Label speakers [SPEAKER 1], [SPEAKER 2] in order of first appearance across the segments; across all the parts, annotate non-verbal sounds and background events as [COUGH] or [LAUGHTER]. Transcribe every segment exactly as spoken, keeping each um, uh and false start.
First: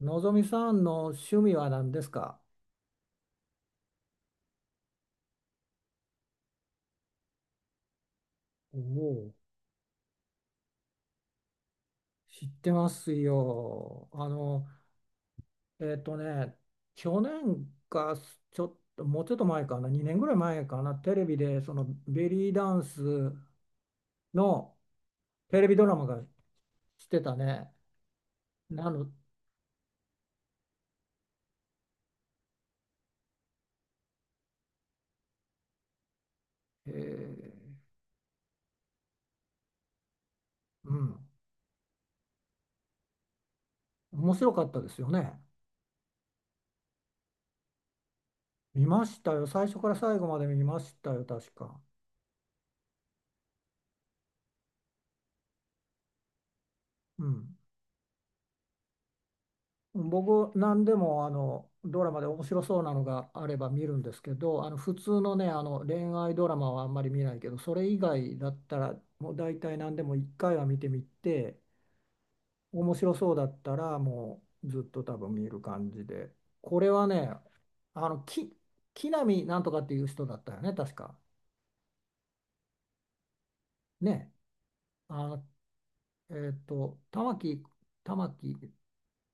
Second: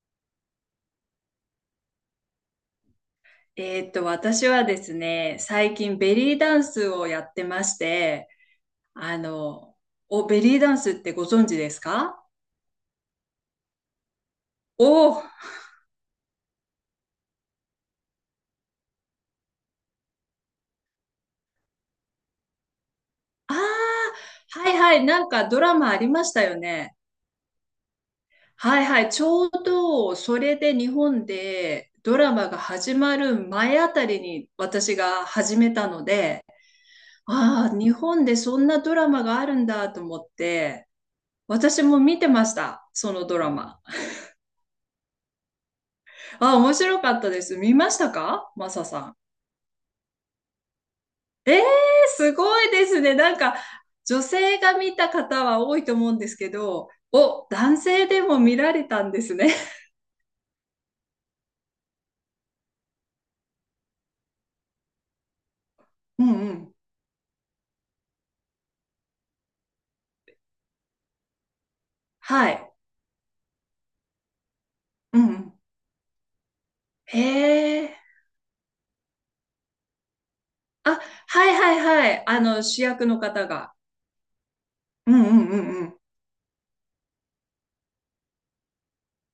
[SPEAKER 1] のぞみさんの趣味は何ですか？
[SPEAKER 2] えーっと、私はですね、最近ベリーダンスをやってまして、
[SPEAKER 1] お
[SPEAKER 2] あ
[SPEAKER 1] お、
[SPEAKER 2] の、お、ベリーダンスってご存知ですか？
[SPEAKER 1] 知ってますよ。あの、
[SPEAKER 2] おー、
[SPEAKER 1] えっとね、去年か、ちょっと、もうちょっと前かな、にねんぐらい前かな、テレビで、そのベリーダンス
[SPEAKER 2] あー、は
[SPEAKER 1] の
[SPEAKER 2] いはい、なんか
[SPEAKER 1] テ
[SPEAKER 2] ド
[SPEAKER 1] レ
[SPEAKER 2] ラ
[SPEAKER 1] ビド
[SPEAKER 2] マ
[SPEAKER 1] ラ
[SPEAKER 2] あ
[SPEAKER 1] マ
[SPEAKER 2] り
[SPEAKER 1] が
[SPEAKER 2] ましたよね。
[SPEAKER 1] してたね。
[SPEAKER 2] はい
[SPEAKER 1] な
[SPEAKER 2] はい、
[SPEAKER 1] の、
[SPEAKER 2] ちょうどそれで日本でドラマが始まる前あたりに私が始めたので、
[SPEAKER 1] え
[SPEAKER 2] ああ、
[SPEAKER 1] ー
[SPEAKER 2] 日本でそんなドラマがあるんだと思って、
[SPEAKER 1] うん、
[SPEAKER 2] 私も見てました、そのドラマ。
[SPEAKER 1] 面白かったですよね。
[SPEAKER 2] ああ、面白かったです。見ましたかマ
[SPEAKER 1] 見
[SPEAKER 2] サさ
[SPEAKER 1] ま
[SPEAKER 2] ん？
[SPEAKER 1] したよ。最初から最後まで見ましたよ、確
[SPEAKER 2] ええ、
[SPEAKER 1] か。
[SPEAKER 2] すごいですね。なんか、女性が見た方は多いと思うんですけど、
[SPEAKER 1] う
[SPEAKER 2] お、
[SPEAKER 1] ん。
[SPEAKER 2] 男性でも見られたんですね。
[SPEAKER 1] 僕、何でもあのドラマで面白そうなのがあれば見るんですけど、あの普通のね、あの恋
[SPEAKER 2] う
[SPEAKER 1] 愛
[SPEAKER 2] ん
[SPEAKER 1] ド
[SPEAKER 2] う
[SPEAKER 1] ラマ
[SPEAKER 2] ん。
[SPEAKER 1] はあんまり見ないけど、それ以外だったら、もう大体何でもいっかいは見てみて、
[SPEAKER 2] はい。
[SPEAKER 1] 面白そうだったら、もうずっと多
[SPEAKER 2] うん
[SPEAKER 1] 分
[SPEAKER 2] う
[SPEAKER 1] 見る
[SPEAKER 2] ん。
[SPEAKER 1] 感じで、これは
[SPEAKER 2] へ
[SPEAKER 1] ね、
[SPEAKER 2] え。
[SPEAKER 1] あのき木南なんとかっていう人だったよね、確
[SPEAKER 2] あ、
[SPEAKER 1] か。
[SPEAKER 2] はいはいはい。あの、主役の方が。
[SPEAKER 1] ね、
[SPEAKER 2] うん
[SPEAKER 1] あ
[SPEAKER 2] う
[SPEAKER 1] の、
[SPEAKER 2] んうんうん。
[SPEAKER 1] えーっと、玉木、玉木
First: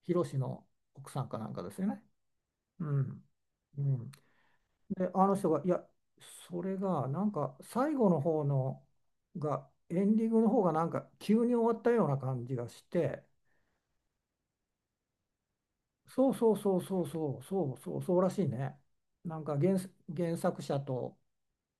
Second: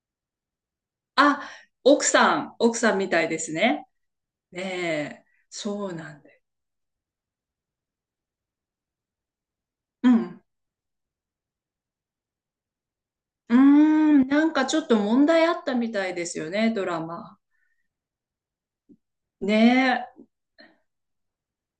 [SPEAKER 1] 宏の奥さんかな
[SPEAKER 2] あ、
[SPEAKER 1] んかですよね。
[SPEAKER 2] 奥さん、奥
[SPEAKER 1] う
[SPEAKER 2] さんみた
[SPEAKER 1] ん。
[SPEAKER 2] いです
[SPEAKER 1] う
[SPEAKER 2] ね。
[SPEAKER 1] ん。で、
[SPEAKER 2] ねえ、
[SPEAKER 1] あの人が、いや、
[SPEAKER 2] そうなんで。
[SPEAKER 1] それが、なんか、最後の方のが、エ
[SPEAKER 2] う
[SPEAKER 1] ンディング
[SPEAKER 2] ん。
[SPEAKER 1] の方が、なんか、急に終わったような感じがして、
[SPEAKER 2] うーん、なんかちょっと問題あったみたいで
[SPEAKER 1] そう
[SPEAKER 2] すよ
[SPEAKER 1] そう
[SPEAKER 2] ね、
[SPEAKER 1] そう
[SPEAKER 2] ドラ
[SPEAKER 1] そうそ
[SPEAKER 2] マ。
[SPEAKER 1] うそうそうそうらしいね。なんか原す、
[SPEAKER 2] ねえ。
[SPEAKER 1] 原作者と、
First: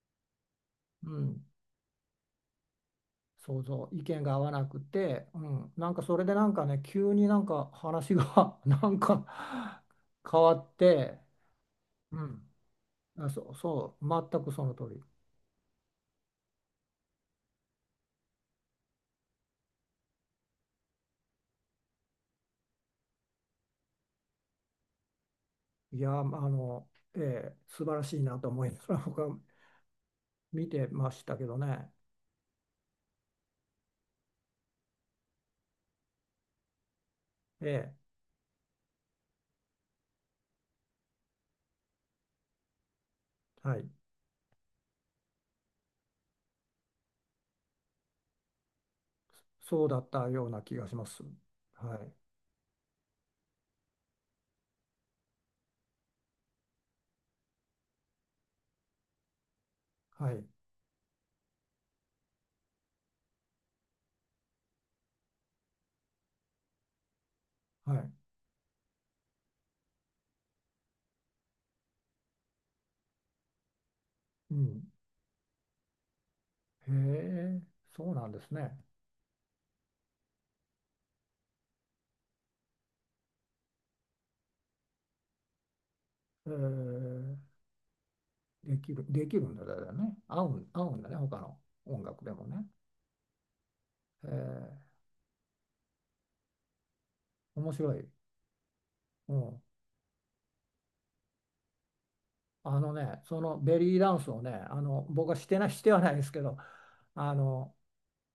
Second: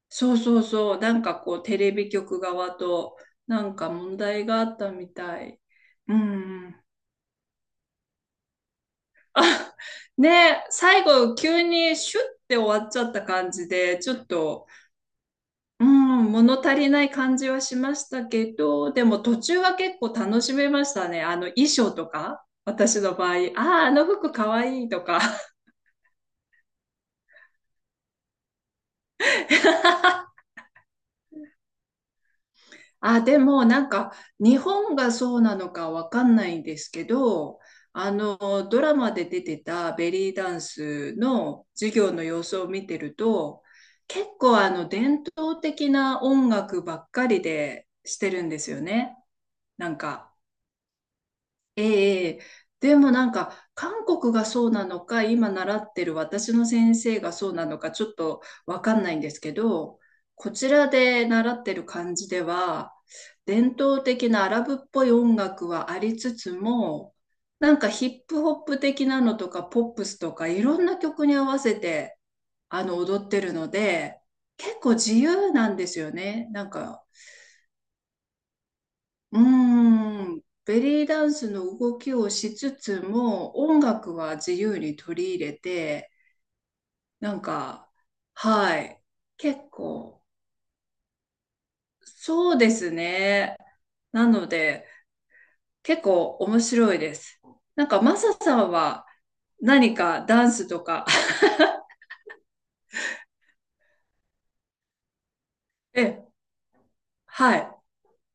[SPEAKER 2] そうそうそう、
[SPEAKER 1] う
[SPEAKER 2] なんか
[SPEAKER 1] ん、
[SPEAKER 2] こうテレビ局側と
[SPEAKER 1] 想
[SPEAKER 2] なん
[SPEAKER 1] 像、
[SPEAKER 2] か
[SPEAKER 1] 意
[SPEAKER 2] 問
[SPEAKER 1] 見が合
[SPEAKER 2] 題
[SPEAKER 1] わ
[SPEAKER 2] があ
[SPEAKER 1] な
[SPEAKER 2] っ
[SPEAKER 1] く
[SPEAKER 2] たみ
[SPEAKER 1] て、う
[SPEAKER 2] たい。
[SPEAKER 1] ん、なんか
[SPEAKER 2] う
[SPEAKER 1] それでなんか
[SPEAKER 2] ん。
[SPEAKER 1] ね、
[SPEAKER 2] [LAUGHS]
[SPEAKER 1] 急になんか話が [LAUGHS] なんか
[SPEAKER 2] あ、ね
[SPEAKER 1] 変わ
[SPEAKER 2] え、
[SPEAKER 1] っ
[SPEAKER 2] 最
[SPEAKER 1] て、
[SPEAKER 2] 後急にシ
[SPEAKER 1] う
[SPEAKER 2] ュッ
[SPEAKER 1] ん、
[SPEAKER 2] て終わっちゃった
[SPEAKER 1] あ、そ
[SPEAKER 2] 感
[SPEAKER 1] う
[SPEAKER 2] じ
[SPEAKER 1] そ
[SPEAKER 2] で、
[SPEAKER 1] う、
[SPEAKER 2] ちょっ
[SPEAKER 1] 全くそ
[SPEAKER 2] と、
[SPEAKER 1] の通り。
[SPEAKER 2] うん、物足りない感じはしましたけど、でも途中は結構楽しめましたね。あの衣装とか、私の場合、ああ、あの服かわいいとか。
[SPEAKER 1] いや、まああの、ええ、素晴らしいなと思いまが [LAUGHS] 僕は
[SPEAKER 2] [LAUGHS]
[SPEAKER 1] 見てましたけどね。
[SPEAKER 2] あ、でもなんか日本がそうなのかわかんないんですけど、
[SPEAKER 1] ええ、
[SPEAKER 2] あのドラマで出てたベリーダンスの授業の様子を見てると、
[SPEAKER 1] はい。
[SPEAKER 2] 結構あの伝統的な音楽ばっかりでしてるんですよね。
[SPEAKER 1] そう
[SPEAKER 2] なん
[SPEAKER 1] だった
[SPEAKER 2] か、
[SPEAKER 1] ような気がします。はい。
[SPEAKER 2] ええ、でもなんか韓国がそうなのか、今習ってる私の先生がそうなのか、ちょっとわかんないんですけど、
[SPEAKER 1] はい。
[SPEAKER 2] こちらで習ってる感じでは、伝統的なアラブっぽい音楽はありつつも、なんか
[SPEAKER 1] は
[SPEAKER 2] ヒ
[SPEAKER 1] い。
[SPEAKER 2] ップホップ的なのとかポップスとかいろんな曲に合わせてあの踊ってるので、
[SPEAKER 1] う
[SPEAKER 2] 結
[SPEAKER 1] ん。
[SPEAKER 2] 構自由なんですよね。なん
[SPEAKER 1] へ
[SPEAKER 2] か、
[SPEAKER 1] え、そうなんですね。
[SPEAKER 2] うーん、ベリーダンスの動きをしつつも、音楽は自由に取り入れて、
[SPEAKER 1] え
[SPEAKER 2] な
[SPEAKER 1] え、
[SPEAKER 2] んか、
[SPEAKER 1] で
[SPEAKER 2] は
[SPEAKER 1] き
[SPEAKER 2] い、
[SPEAKER 1] る、できるん
[SPEAKER 2] 結
[SPEAKER 1] だよね。
[SPEAKER 2] 構、
[SPEAKER 1] 合うん、合うんだね、他の音楽でも
[SPEAKER 2] そう
[SPEAKER 1] ね。
[SPEAKER 2] ですね。なので、
[SPEAKER 1] え
[SPEAKER 2] 結構面白いです。
[SPEAKER 1] え、面
[SPEAKER 2] なん
[SPEAKER 1] 白
[SPEAKER 2] か、
[SPEAKER 1] い。
[SPEAKER 2] マサさんは
[SPEAKER 1] うん。
[SPEAKER 2] 何かダンスとか？
[SPEAKER 1] あのね、そのベリーダンスをね、あの、僕はしてない、しては
[SPEAKER 2] [LAUGHS]
[SPEAKER 1] ないで
[SPEAKER 2] え、
[SPEAKER 1] すけど、あ
[SPEAKER 2] は
[SPEAKER 1] の、
[SPEAKER 2] い、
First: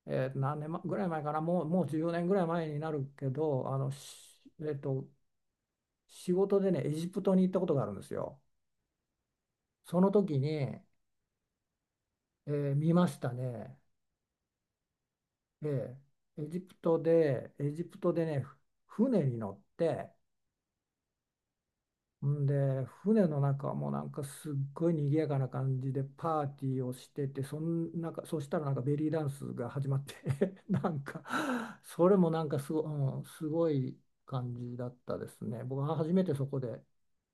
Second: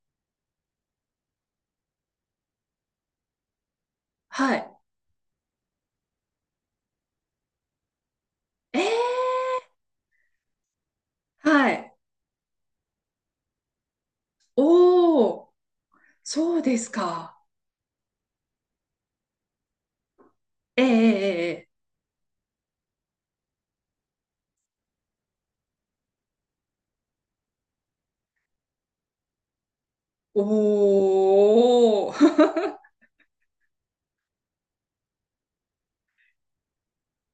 [SPEAKER 1] えー何年まぐらい前かな、もう、もうじゅうねんぐらい前になるけど、あの、し
[SPEAKER 2] は
[SPEAKER 1] え
[SPEAKER 2] い、
[SPEAKER 1] っと、仕事でね、エジプトに行ったことがあるんですよ。
[SPEAKER 2] えー、
[SPEAKER 1] その時に、え
[SPEAKER 2] はい、
[SPEAKER 1] ー見ましたね。
[SPEAKER 2] おー、
[SPEAKER 1] ええ。エ
[SPEAKER 2] そ
[SPEAKER 1] ジ
[SPEAKER 2] う
[SPEAKER 1] プ
[SPEAKER 2] です
[SPEAKER 1] ト
[SPEAKER 2] か。
[SPEAKER 1] で、エジプトでね、ふ船に乗って、
[SPEAKER 2] ええええええ、
[SPEAKER 1] んで、船の中もなんかすっごい賑やかな感じでパーティーをしてて、そんなんか、そしたらなんかベリーダンスが始まって [LAUGHS] なんか、そ
[SPEAKER 2] おー、
[SPEAKER 1] れもなんかすご、うん、すごい感じだったですね。僕は初めてそこで、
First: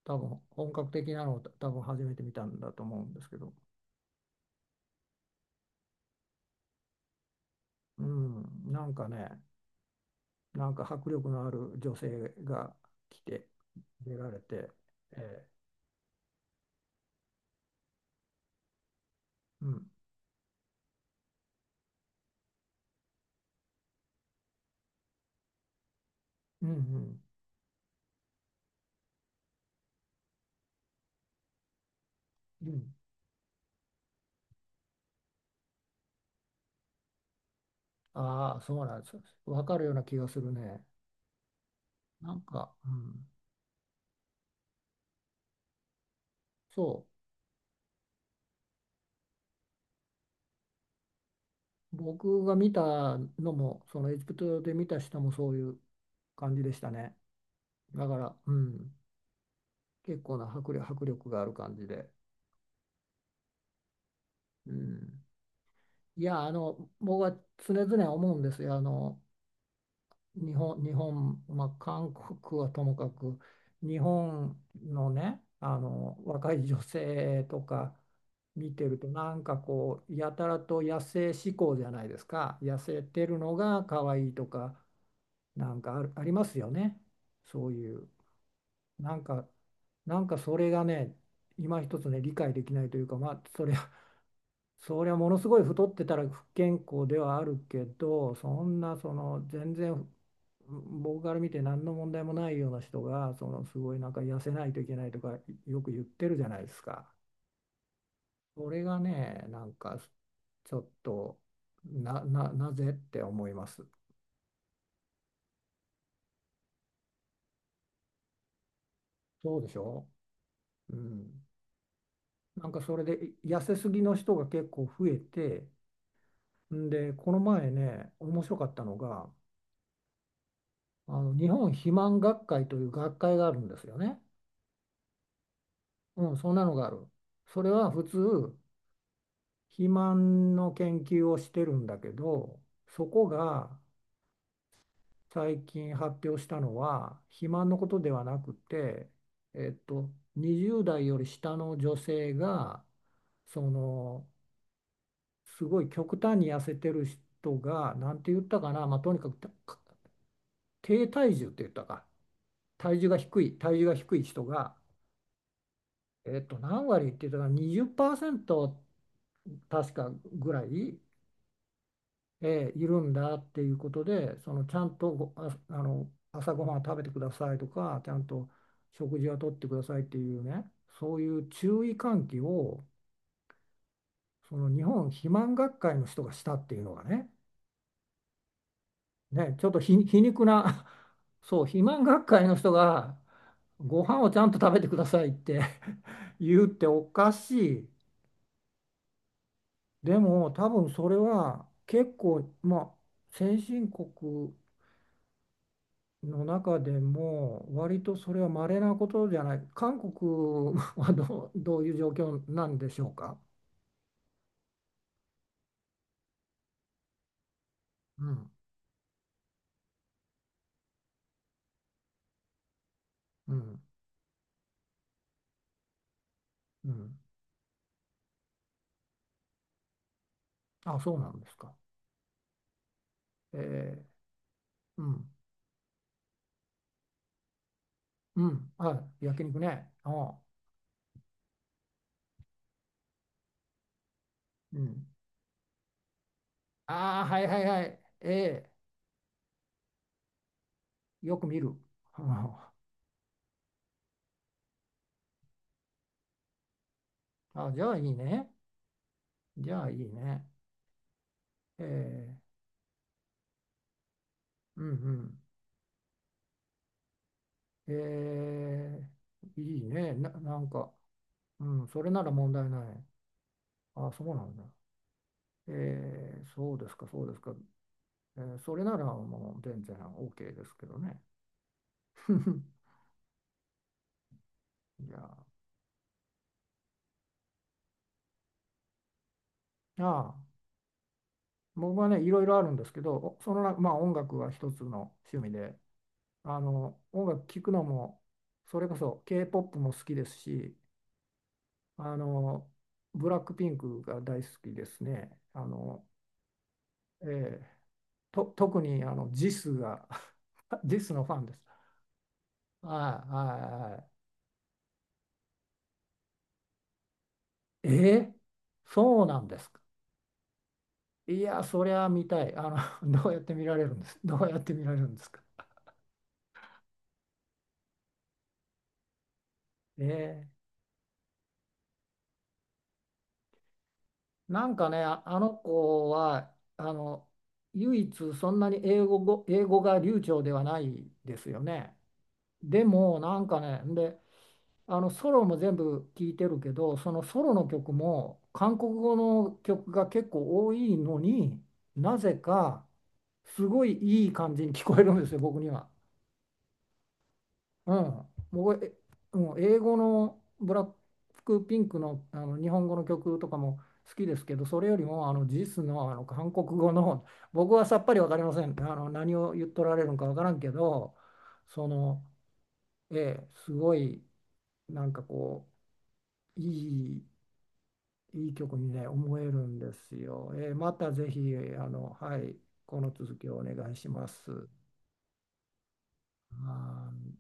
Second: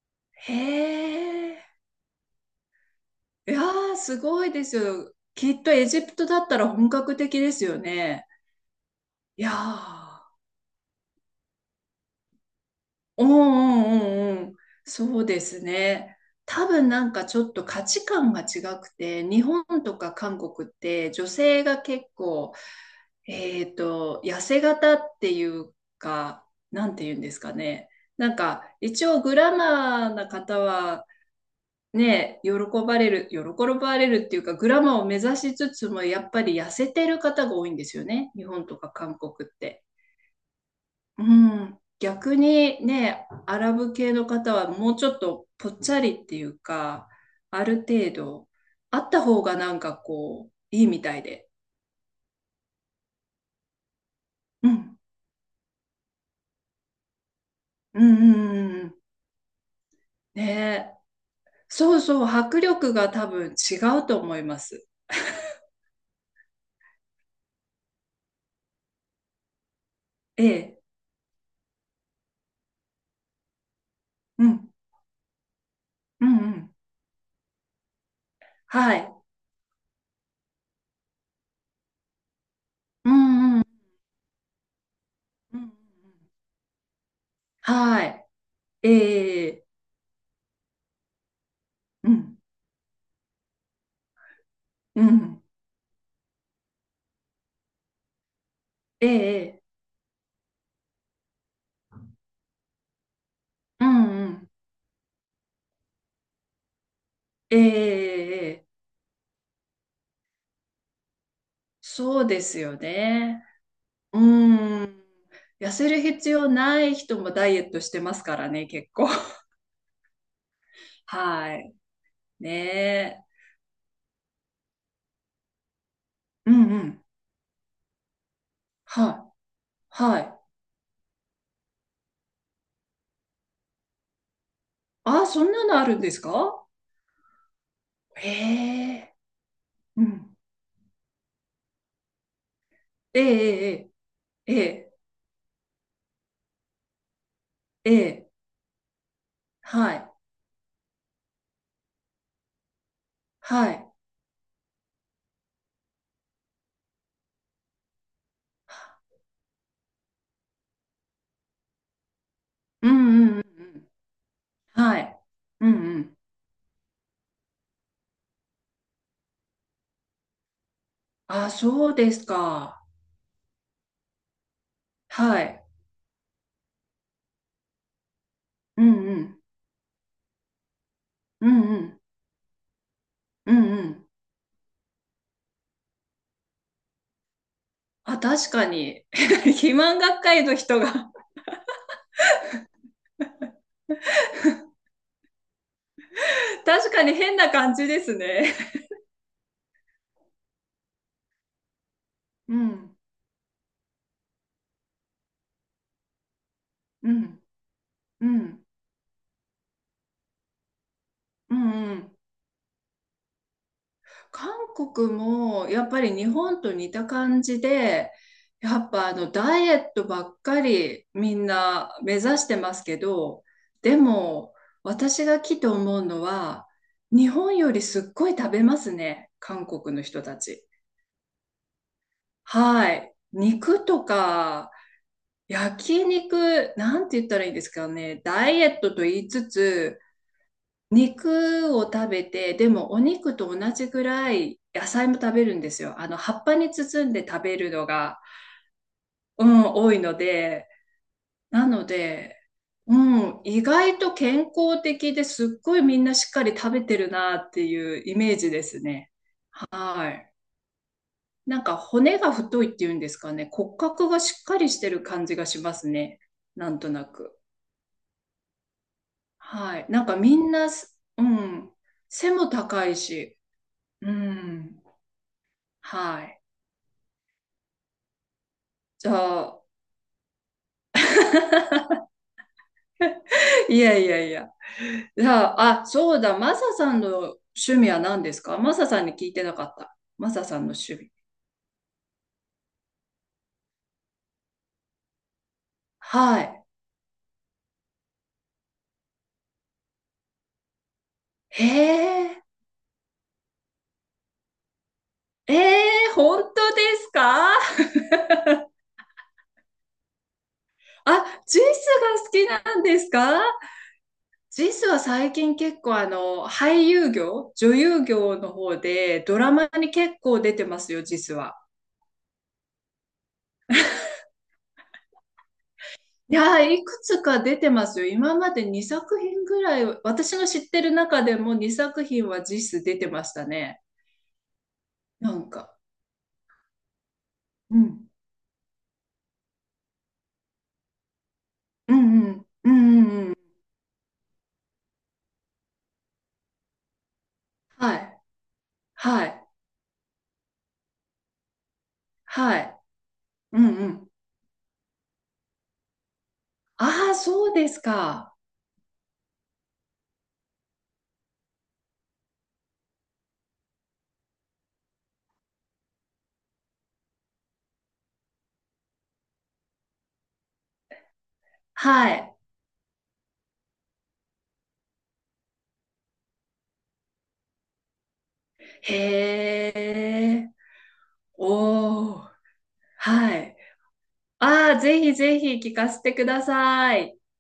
[SPEAKER 1] 多分
[SPEAKER 2] [LAUGHS] へ
[SPEAKER 1] 本格的なのを
[SPEAKER 2] え。
[SPEAKER 1] 多分初めて見たんだと思うんですけ
[SPEAKER 2] い
[SPEAKER 1] ど。
[SPEAKER 2] やー、すごいですよ。きっとエジプトだったら本格的ですよ
[SPEAKER 1] う
[SPEAKER 2] ね。
[SPEAKER 1] ん、なんかね、
[SPEAKER 2] いやー、
[SPEAKER 1] なんか迫力のある女性が来
[SPEAKER 2] うん
[SPEAKER 1] て、
[SPEAKER 2] う
[SPEAKER 1] 出ら
[SPEAKER 2] んうん
[SPEAKER 1] れ
[SPEAKER 2] うん。
[SPEAKER 1] て、
[SPEAKER 2] そうで
[SPEAKER 1] え
[SPEAKER 2] すね。多分なんかちょっと価値観が違くて、日本
[SPEAKER 1] ーうん、
[SPEAKER 2] とか韓国って女性が結構、えっと、痩せ型っていうか、
[SPEAKER 1] うん、う
[SPEAKER 2] なんて言うん
[SPEAKER 1] ん、
[SPEAKER 2] ですかね。なんか一応グラマーな方はね、喜
[SPEAKER 1] うん、
[SPEAKER 2] ばれる、喜ばれるっていうか、グラマーを目指しつつも、やっぱり痩せてる方が多いんですよね。日
[SPEAKER 1] ああ、
[SPEAKER 2] 本と
[SPEAKER 1] そう
[SPEAKER 2] か
[SPEAKER 1] なんで
[SPEAKER 2] 韓
[SPEAKER 1] す。
[SPEAKER 2] 国っ
[SPEAKER 1] わか
[SPEAKER 2] て。
[SPEAKER 1] るような気がするね。
[SPEAKER 2] うん。
[SPEAKER 1] な
[SPEAKER 2] 逆
[SPEAKER 1] んか、
[SPEAKER 2] に
[SPEAKER 1] うん、
[SPEAKER 2] ね、アラブ系の方はもうちょっとぽっちゃりっていう
[SPEAKER 1] そ
[SPEAKER 2] か、ある程度、あった方がなんかこう、いいみたいで。
[SPEAKER 1] う、僕が見たのも、そのエジプト
[SPEAKER 2] う
[SPEAKER 1] で見
[SPEAKER 2] ん。
[SPEAKER 1] た人もそういう感じでしたね。
[SPEAKER 2] う
[SPEAKER 1] だか
[SPEAKER 2] ん
[SPEAKER 1] ら、
[SPEAKER 2] うん
[SPEAKER 1] う
[SPEAKER 2] うんうん、
[SPEAKER 1] ん、結構
[SPEAKER 2] ね
[SPEAKER 1] な迫力、
[SPEAKER 2] え。
[SPEAKER 1] 迫力がある感じ
[SPEAKER 2] そう
[SPEAKER 1] で。
[SPEAKER 2] そう、迫力が多分違うと思いま
[SPEAKER 1] う
[SPEAKER 2] す。
[SPEAKER 1] ん、いや、あの、僕は常々思うんですよ。あの
[SPEAKER 2] え
[SPEAKER 1] 日
[SPEAKER 2] え。
[SPEAKER 1] 本、日本、まあ、韓国はともかく、日
[SPEAKER 2] う
[SPEAKER 1] 本
[SPEAKER 2] ん。
[SPEAKER 1] のね、あの
[SPEAKER 2] うんう
[SPEAKER 1] 若い
[SPEAKER 2] ん。
[SPEAKER 1] 女性とか見て
[SPEAKER 2] は
[SPEAKER 1] ると、
[SPEAKER 2] い。
[SPEAKER 1] なんかこう、やたらと野生志向じゃないですか、痩せてるの
[SPEAKER 2] うん
[SPEAKER 1] が可愛いとか、
[SPEAKER 2] うんう
[SPEAKER 1] な
[SPEAKER 2] ん。
[SPEAKER 1] んかある、ありますよね、そういう、
[SPEAKER 2] はい。
[SPEAKER 1] なんか、
[SPEAKER 2] ええ、
[SPEAKER 1] なんかそれがね、今一つ
[SPEAKER 2] う
[SPEAKER 1] ね、理
[SPEAKER 2] ん、
[SPEAKER 1] 解できないというか、まあ、それは
[SPEAKER 2] う
[SPEAKER 1] そりゃもの
[SPEAKER 2] ん、
[SPEAKER 1] すごい太ってたら不健康ではあるけどそんな
[SPEAKER 2] え
[SPEAKER 1] その
[SPEAKER 2] え、
[SPEAKER 1] 全然僕から見て何の問題もないような人がそのす
[SPEAKER 2] う
[SPEAKER 1] ごい
[SPEAKER 2] ん、
[SPEAKER 1] なんか
[SPEAKER 2] う
[SPEAKER 1] 痩
[SPEAKER 2] ん、
[SPEAKER 1] せないといけないとかよく言ってるじゃないですか。
[SPEAKER 2] ええええ、
[SPEAKER 1] それがねなんかちょっと
[SPEAKER 2] そ
[SPEAKER 1] な、
[SPEAKER 2] うで
[SPEAKER 1] な、
[SPEAKER 2] す
[SPEAKER 1] な
[SPEAKER 2] よ
[SPEAKER 1] ぜって
[SPEAKER 2] ね。
[SPEAKER 1] 思います。
[SPEAKER 2] うん。痩せる必要ない人もダイエットしてますからね、結構。
[SPEAKER 1] そうでしょ？う
[SPEAKER 2] [LAUGHS]
[SPEAKER 1] ん。
[SPEAKER 2] はい。ね
[SPEAKER 1] なんかそれ
[SPEAKER 2] え。
[SPEAKER 1] で痩せすぎの人が結構増えて
[SPEAKER 2] うん、う
[SPEAKER 1] ん
[SPEAKER 2] ん、
[SPEAKER 1] でこの前ね面白かったの
[SPEAKER 2] は
[SPEAKER 1] が
[SPEAKER 2] い。はい。
[SPEAKER 1] あの日本肥満学会という学会があるんですよね。
[SPEAKER 2] あ、そんなのあるんです
[SPEAKER 1] うん、そん
[SPEAKER 2] か？
[SPEAKER 1] なのがある。それは普通、
[SPEAKER 2] ええ、
[SPEAKER 1] 肥
[SPEAKER 2] うん、
[SPEAKER 1] 満の研究をしてるんだけど、そ
[SPEAKER 2] え
[SPEAKER 1] こが
[SPEAKER 2] えええええ
[SPEAKER 1] 最近発表したのは、肥満のことでは
[SPEAKER 2] ええ、
[SPEAKER 1] なくて、えっ
[SPEAKER 2] は
[SPEAKER 1] と、
[SPEAKER 2] い。
[SPEAKER 1] にじゅうだい代より下の女性が、そ
[SPEAKER 2] はい。
[SPEAKER 1] の、すごい極端に痩せてる人が、なんて言ったかな、まあ、とにかくた低体重って言ったか、
[SPEAKER 2] うん、
[SPEAKER 1] 体重が
[SPEAKER 2] うん、う
[SPEAKER 1] 低
[SPEAKER 2] ん
[SPEAKER 1] い、体重が低い人が、
[SPEAKER 2] うん、はい。うん、うん。
[SPEAKER 1] えっと、何割って言ったかな、にじゅっパーセント確かぐらい。
[SPEAKER 2] あ、そうです
[SPEAKER 1] えーい
[SPEAKER 2] か。
[SPEAKER 1] るんだっていうことでそのちゃんとご
[SPEAKER 2] は
[SPEAKER 1] あ、
[SPEAKER 2] い。
[SPEAKER 1] あの朝ごはんを食べてくださいとかちゃんと
[SPEAKER 2] うんう
[SPEAKER 1] 食事は
[SPEAKER 2] ん。
[SPEAKER 1] とってくださいっていうねそうい
[SPEAKER 2] う
[SPEAKER 1] う
[SPEAKER 2] んう
[SPEAKER 1] 注意
[SPEAKER 2] ん。
[SPEAKER 1] 喚起を
[SPEAKER 2] うんうん。
[SPEAKER 1] その日本肥満学会の人がしたっていうのがね、
[SPEAKER 2] あ、確かに。[LAUGHS]
[SPEAKER 1] ねちょっ
[SPEAKER 2] 肥
[SPEAKER 1] とひ
[SPEAKER 2] 満
[SPEAKER 1] 皮
[SPEAKER 2] 学会
[SPEAKER 1] 肉
[SPEAKER 2] の人
[SPEAKER 1] な
[SPEAKER 2] が？
[SPEAKER 1] [LAUGHS] そう肥満学会の人がご飯をちゃんと食べてくださいって [LAUGHS] 言う
[SPEAKER 2] [LAUGHS]
[SPEAKER 1] って
[SPEAKER 2] 確
[SPEAKER 1] お
[SPEAKER 2] かに
[SPEAKER 1] か
[SPEAKER 2] 変な感
[SPEAKER 1] し
[SPEAKER 2] じ
[SPEAKER 1] い。
[SPEAKER 2] ですね。
[SPEAKER 1] でも多分それは結構
[SPEAKER 2] う
[SPEAKER 1] まあ
[SPEAKER 2] ん。
[SPEAKER 1] 先進国の中で
[SPEAKER 2] うん。
[SPEAKER 1] も割と
[SPEAKER 2] う
[SPEAKER 1] それは
[SPEAKER 2] ん。
[SPEAKER 1] 稀なことじゃない。韓国はどう、
[SPEAKER 2] う
[SPEAKER 1] どう
[SPEAKER 2] ん
[SPEAKER 1] い
[SPEAKER 2] う
[SPEAKER 1] う状
[SPEAKER 2] ん。
[SPEAKER 1] 況なんでしょうか？
[SPEAKER 2] 韓国もやっぱり日本と似た感じで、
[SPEAKER 1] うん、
[SPEAKER 2] やっぱあのダイエットばっかりみんな目指してますけど、
[SPEAKER 1] うん、
[SPEAKER 2] でも私が来て思うのは、
[SPEAKER 1] うん。
[SPEAKER 2] 日本よりすっごい食べますね、韓国の人たち。
[SPEAKER 1] あ、そうなんですか？
[SPEAKER 2] はい。肉と
[SPEAKER 1] え
[SPEAKER 2] か、
[SPEAKER 1] ー、うん、
[SPEAKER 2] 焼肉、なんて言ったらいいですかね。
[SPEAKER 1] う
[SPEAKER 2] ダイエ
[SPEAKER 1] ん。
[SPEAKER 2] ットと
[SPEAKER 1] あ、
[SPEAKER 2] 言い
[SPEAKER 1] 焼
[SPEAKER 2] つ
[SPEAKER 1] 肉ね。
[SPEAKER 2] つ、
[SPEAKER 1] あ、
[SPEAKER 2] 肉を食べて、でもお肉と同じぐらい
[SPEAKER 1] う
[SPEAKER 2] 野
[SPEAKER 1] ん。
[SPEAKER 2] 菜も食べるんですよ。あの、葉っぱに包ん
[SPEAKER 1] ああ、
[SPEAKER 2] で
[SPEAKER 1] は
[SPEAKER 2] 食
[SPEAKER 1] い
[SPEAKER 2] べ
[SPEAKER 1] はい
[SPEAKER 2] る
[SPEAKER 1] は
[SPEAKER 2] の
[SPEAKER 1] い。
[SPEAKER 2] が、
[SPEAKER 1] え
[SPEAKER 2] うん、多いので、
[SPEAKER 1] ー、よく見
[SPEAKER 2] な
[SPEAKER 1] る。
[SPEAKER 2] の
[SPEAKER 1] [LAUGHS]
[SPEAKER 2] で、
[SPEAKER 1] あ
[SPEAKER 2] うん、意外と健康的ですっごいみんなしっかり食べてるなって
[SPEAKER 1] あ、じゃあ
[SPEAKER 2] いう
[SPEAKER 1] いい
[SPEAKER 2] イメー
[SPEAKER 1] ね。
[SPEAKER 2] ジですね。
[SPEAKER 1] じゃあいい
[SPEAKER 2] はい。
[SPEAKER 1] ね。
[SPEAKER 2] なんか骨が
[SPEAKER 1] え
[SPEAKER 2] 太いっていうんですかね。骨格がしっかりし
[SPEAKER 1] ー、う
[SPEAKER 2] て
[SPEAKER 1] んう
[SPEAKER 2] る感じ
[SPEAKER 1] ん。
[SPEAKER 2] がしますね。なんとなく。
[SPEAKER 1] えー、い
[SPEAKER 2] は
[SPEAKER 1] い
[SPEAKER 2] い。なん
[SPEAKER 1] ね。
[SPEAKER 2] か
[SPEAKER 1] な、
[SPEAKER 2] みん
[SPEAKER 1] なん
[SPEAKER 2] な
[SPEAKER 1] か、
[SPEAKER 2] す、う
[SPEAKER 1] う
[SPEAKER 2] ん。
[SPEAKER 1] ん、それなら
[SPEAKER 2] 背も
[SPEAKER 1] 問題
[SPEAKER 2] 高
[SPEAKER 1] な
[SPEAKER 2] い
[SPEAKER 1] い。
[SPEAKER 2] し。
[SPEAKER 1] あ、
[SPEAKER 2] う
[SPEAKER 1] そうなんだ。
[SPEAKER 2] ん。は
[SPEAKER 1] え
[SPEAKER 2] い。
[SPEAKER 1] ー、そうですか、そうですか。えーそれなら
[SPEAKER 2] じゃ
[SPEAKER 1] もう
[SPEAKER 2] あ、
[SPEAKER 1] 全然 オーケー ですけどね。[LAUGHS]
[SPEAKER 2] [LAUGHS] いやいやいや。
[SPEAKER 1] いや、
[SPEAKER 2] じゃ
[SPEAKER 1] あ
[SPEAKER 2] あ、あ、そうだ。マサさんの趣味は何ですか？マサさんに聞いてなかった。マ
[SPEAKER 1] あ、
[SPEAKER 2] サさんの趣味。
[SPEAKER 1] 僕はね、いろいろあるんですけど、おその中、まあ音楽は一つの趣味で、
[SPEAKER 2] は
[SPEAKER 1] あ
[SPEAKER 2] い。
[SPEAKER 1] の、音楽聴くのも、それこそ ケーポップ も好きですし、
[SPEAKER 2] へ
[SPEAKER 1] あ
[SPEAKER 2] え。
[SPEAKER 1] の、ブラックピンクが大好きですね。
[SPEAKER 2] え
[SPEAKER 1] あの、
[SPEAKER 2] え、本当です
[SPEAKER 1] え
[SPEAKER 2] か？
[SPEAKER 1] え
[SPEAKER 2] [LAUGHS]
[SPEAKER 1] と、特にあの、ジスが、[LAUGHS] ジスの
[SPEAKER 2] あ、
[SPEAKER 1] ファンで
[SPEAKER 2] ジ
[SPEAKER 1] す。
[SPEAKER 2] スが好きなんです
[SPEAKER 1] はいは
[SPEAKER 2] か？
[SPEAKER 1] いは
[SPEAKER 2] ジスは最近結構あの、俳優業、女
[SPEAKER 1] い。
[SPEAKER 2] 優
[SPEAKER 1] ええ。
[SPEAKER 2] 業の方で
[SPEAKER 1] そう
[SPEAKER 2] ド
[SPEAKER 1] なん
[SPEAKER 2] ラ
[SPEAKER 1] です
[SPEAKER 2] マ
[SPEAKER 1] か？
[SPEAKER 2] に結構出てますよ、ジス
[SPEAKER 1] い
[SPEAKER 2] は。
[SPEAKER 1] や、そりゃ見たい。あの、[LAUGHS] どうやって見られるんです。どうやって見られるんですか？
[SPEAKER 2] いやー、いくつか出てますよ。今までにさく品ぐら
[SPEAKER 1] [LAUGHS]
[SPEAKER 2] い、私の
[SPEAKER 1] え
[SPEAKER 2] 知
[SPEAKER 1] え。
[SPEAKER 2] ってる中でもにさく品は実質出てましたね。
[SPEAKER 1] なんかね、あ
[SPEAKER 2] な
[SPEAKER 1] あ
[SPEAKER 2] ん
[SPEAKER 1] の
[SPEAKER 2] か。
[SPEAKER 1] 子は、あの、
[SPEAKER 2] う
[SPEAKER 1] 唯
[SPEAKER 2] ん。
[SPEAKER 1] 一そんなに英語ご、英語が流暢ではないですよ
[SPEAKER 2] う
[SPEAKER 1] ね。
[SPEAKER 2] んうん。う
[SPEAKER 1] で
[SPEAKER 2] んう
[SPEAKER 1] も、
[SPEAKER 2] んう
[SPEAKER 1] なん
[SPEAKER 2] ん。
[SPEAKER 1] かね、で、あの、ソロも全部聞いてるけど、そのソロの曲
[SPEAKER 2] はい。
[SPEAKER 1] も、韓国語
[SPEAKER 2] はい。
[SPEAKER 1] の曲が結構多いのになぜ
[SPEAKER 2] はい。
[SPEAKER 1] か、
[SPEAKER 2] う
[SPEAKER 1] す
[SPEAKER 2] ん
[SPEAKER 1] ご
[SPEAKER 2] う
[SPEAKER 1] い
[SPEAKER 2] ん。
[SPEAKER 1] いい感じに聞こえるんですよ、僕には。
[SPEAKER 2] ああ、そうです
[SPEAKER 1] うん、
[SPEAKER 2] か。
[SPEAKER 1] 僕、え、もう英語のブラックピンクの、あの日本語の曲とかも好きですけど、それよりもあのジスの、あの韓国語の、[LAUGHS] 僕はさっぱりわかりません。あの何を言っとられるのかわからんけど、そ
[SPEAKER 2] は
[SPEAKER 1] の、
[SPEAKER 2] い。
[SPEAKER 1] ええ、すごいなんかこう、いい、いい曲にね、思える
[SPEAKER 2] へ
[SPEAKER 1] んですよ。
[SPEAKER 2] え。
[SPEAKER 1] ええ、またぜひ、あ
[SPEAKER 2] お
[SPEAKER 1] の、
[SPEAKER 2] ー。
[SPEAKER 1] はい、この続
[SPEAKER 2] は
[SPEAKER 1] き
[SPEAKER 2] い。
[SPEAKER 1] をお願いします。
[SPEAKER 2] ああ、ぜひぜひ聞かせてくださ
[SPEAKER 1] は
[SPEAKER 2] い。
[SPEAKER 1] い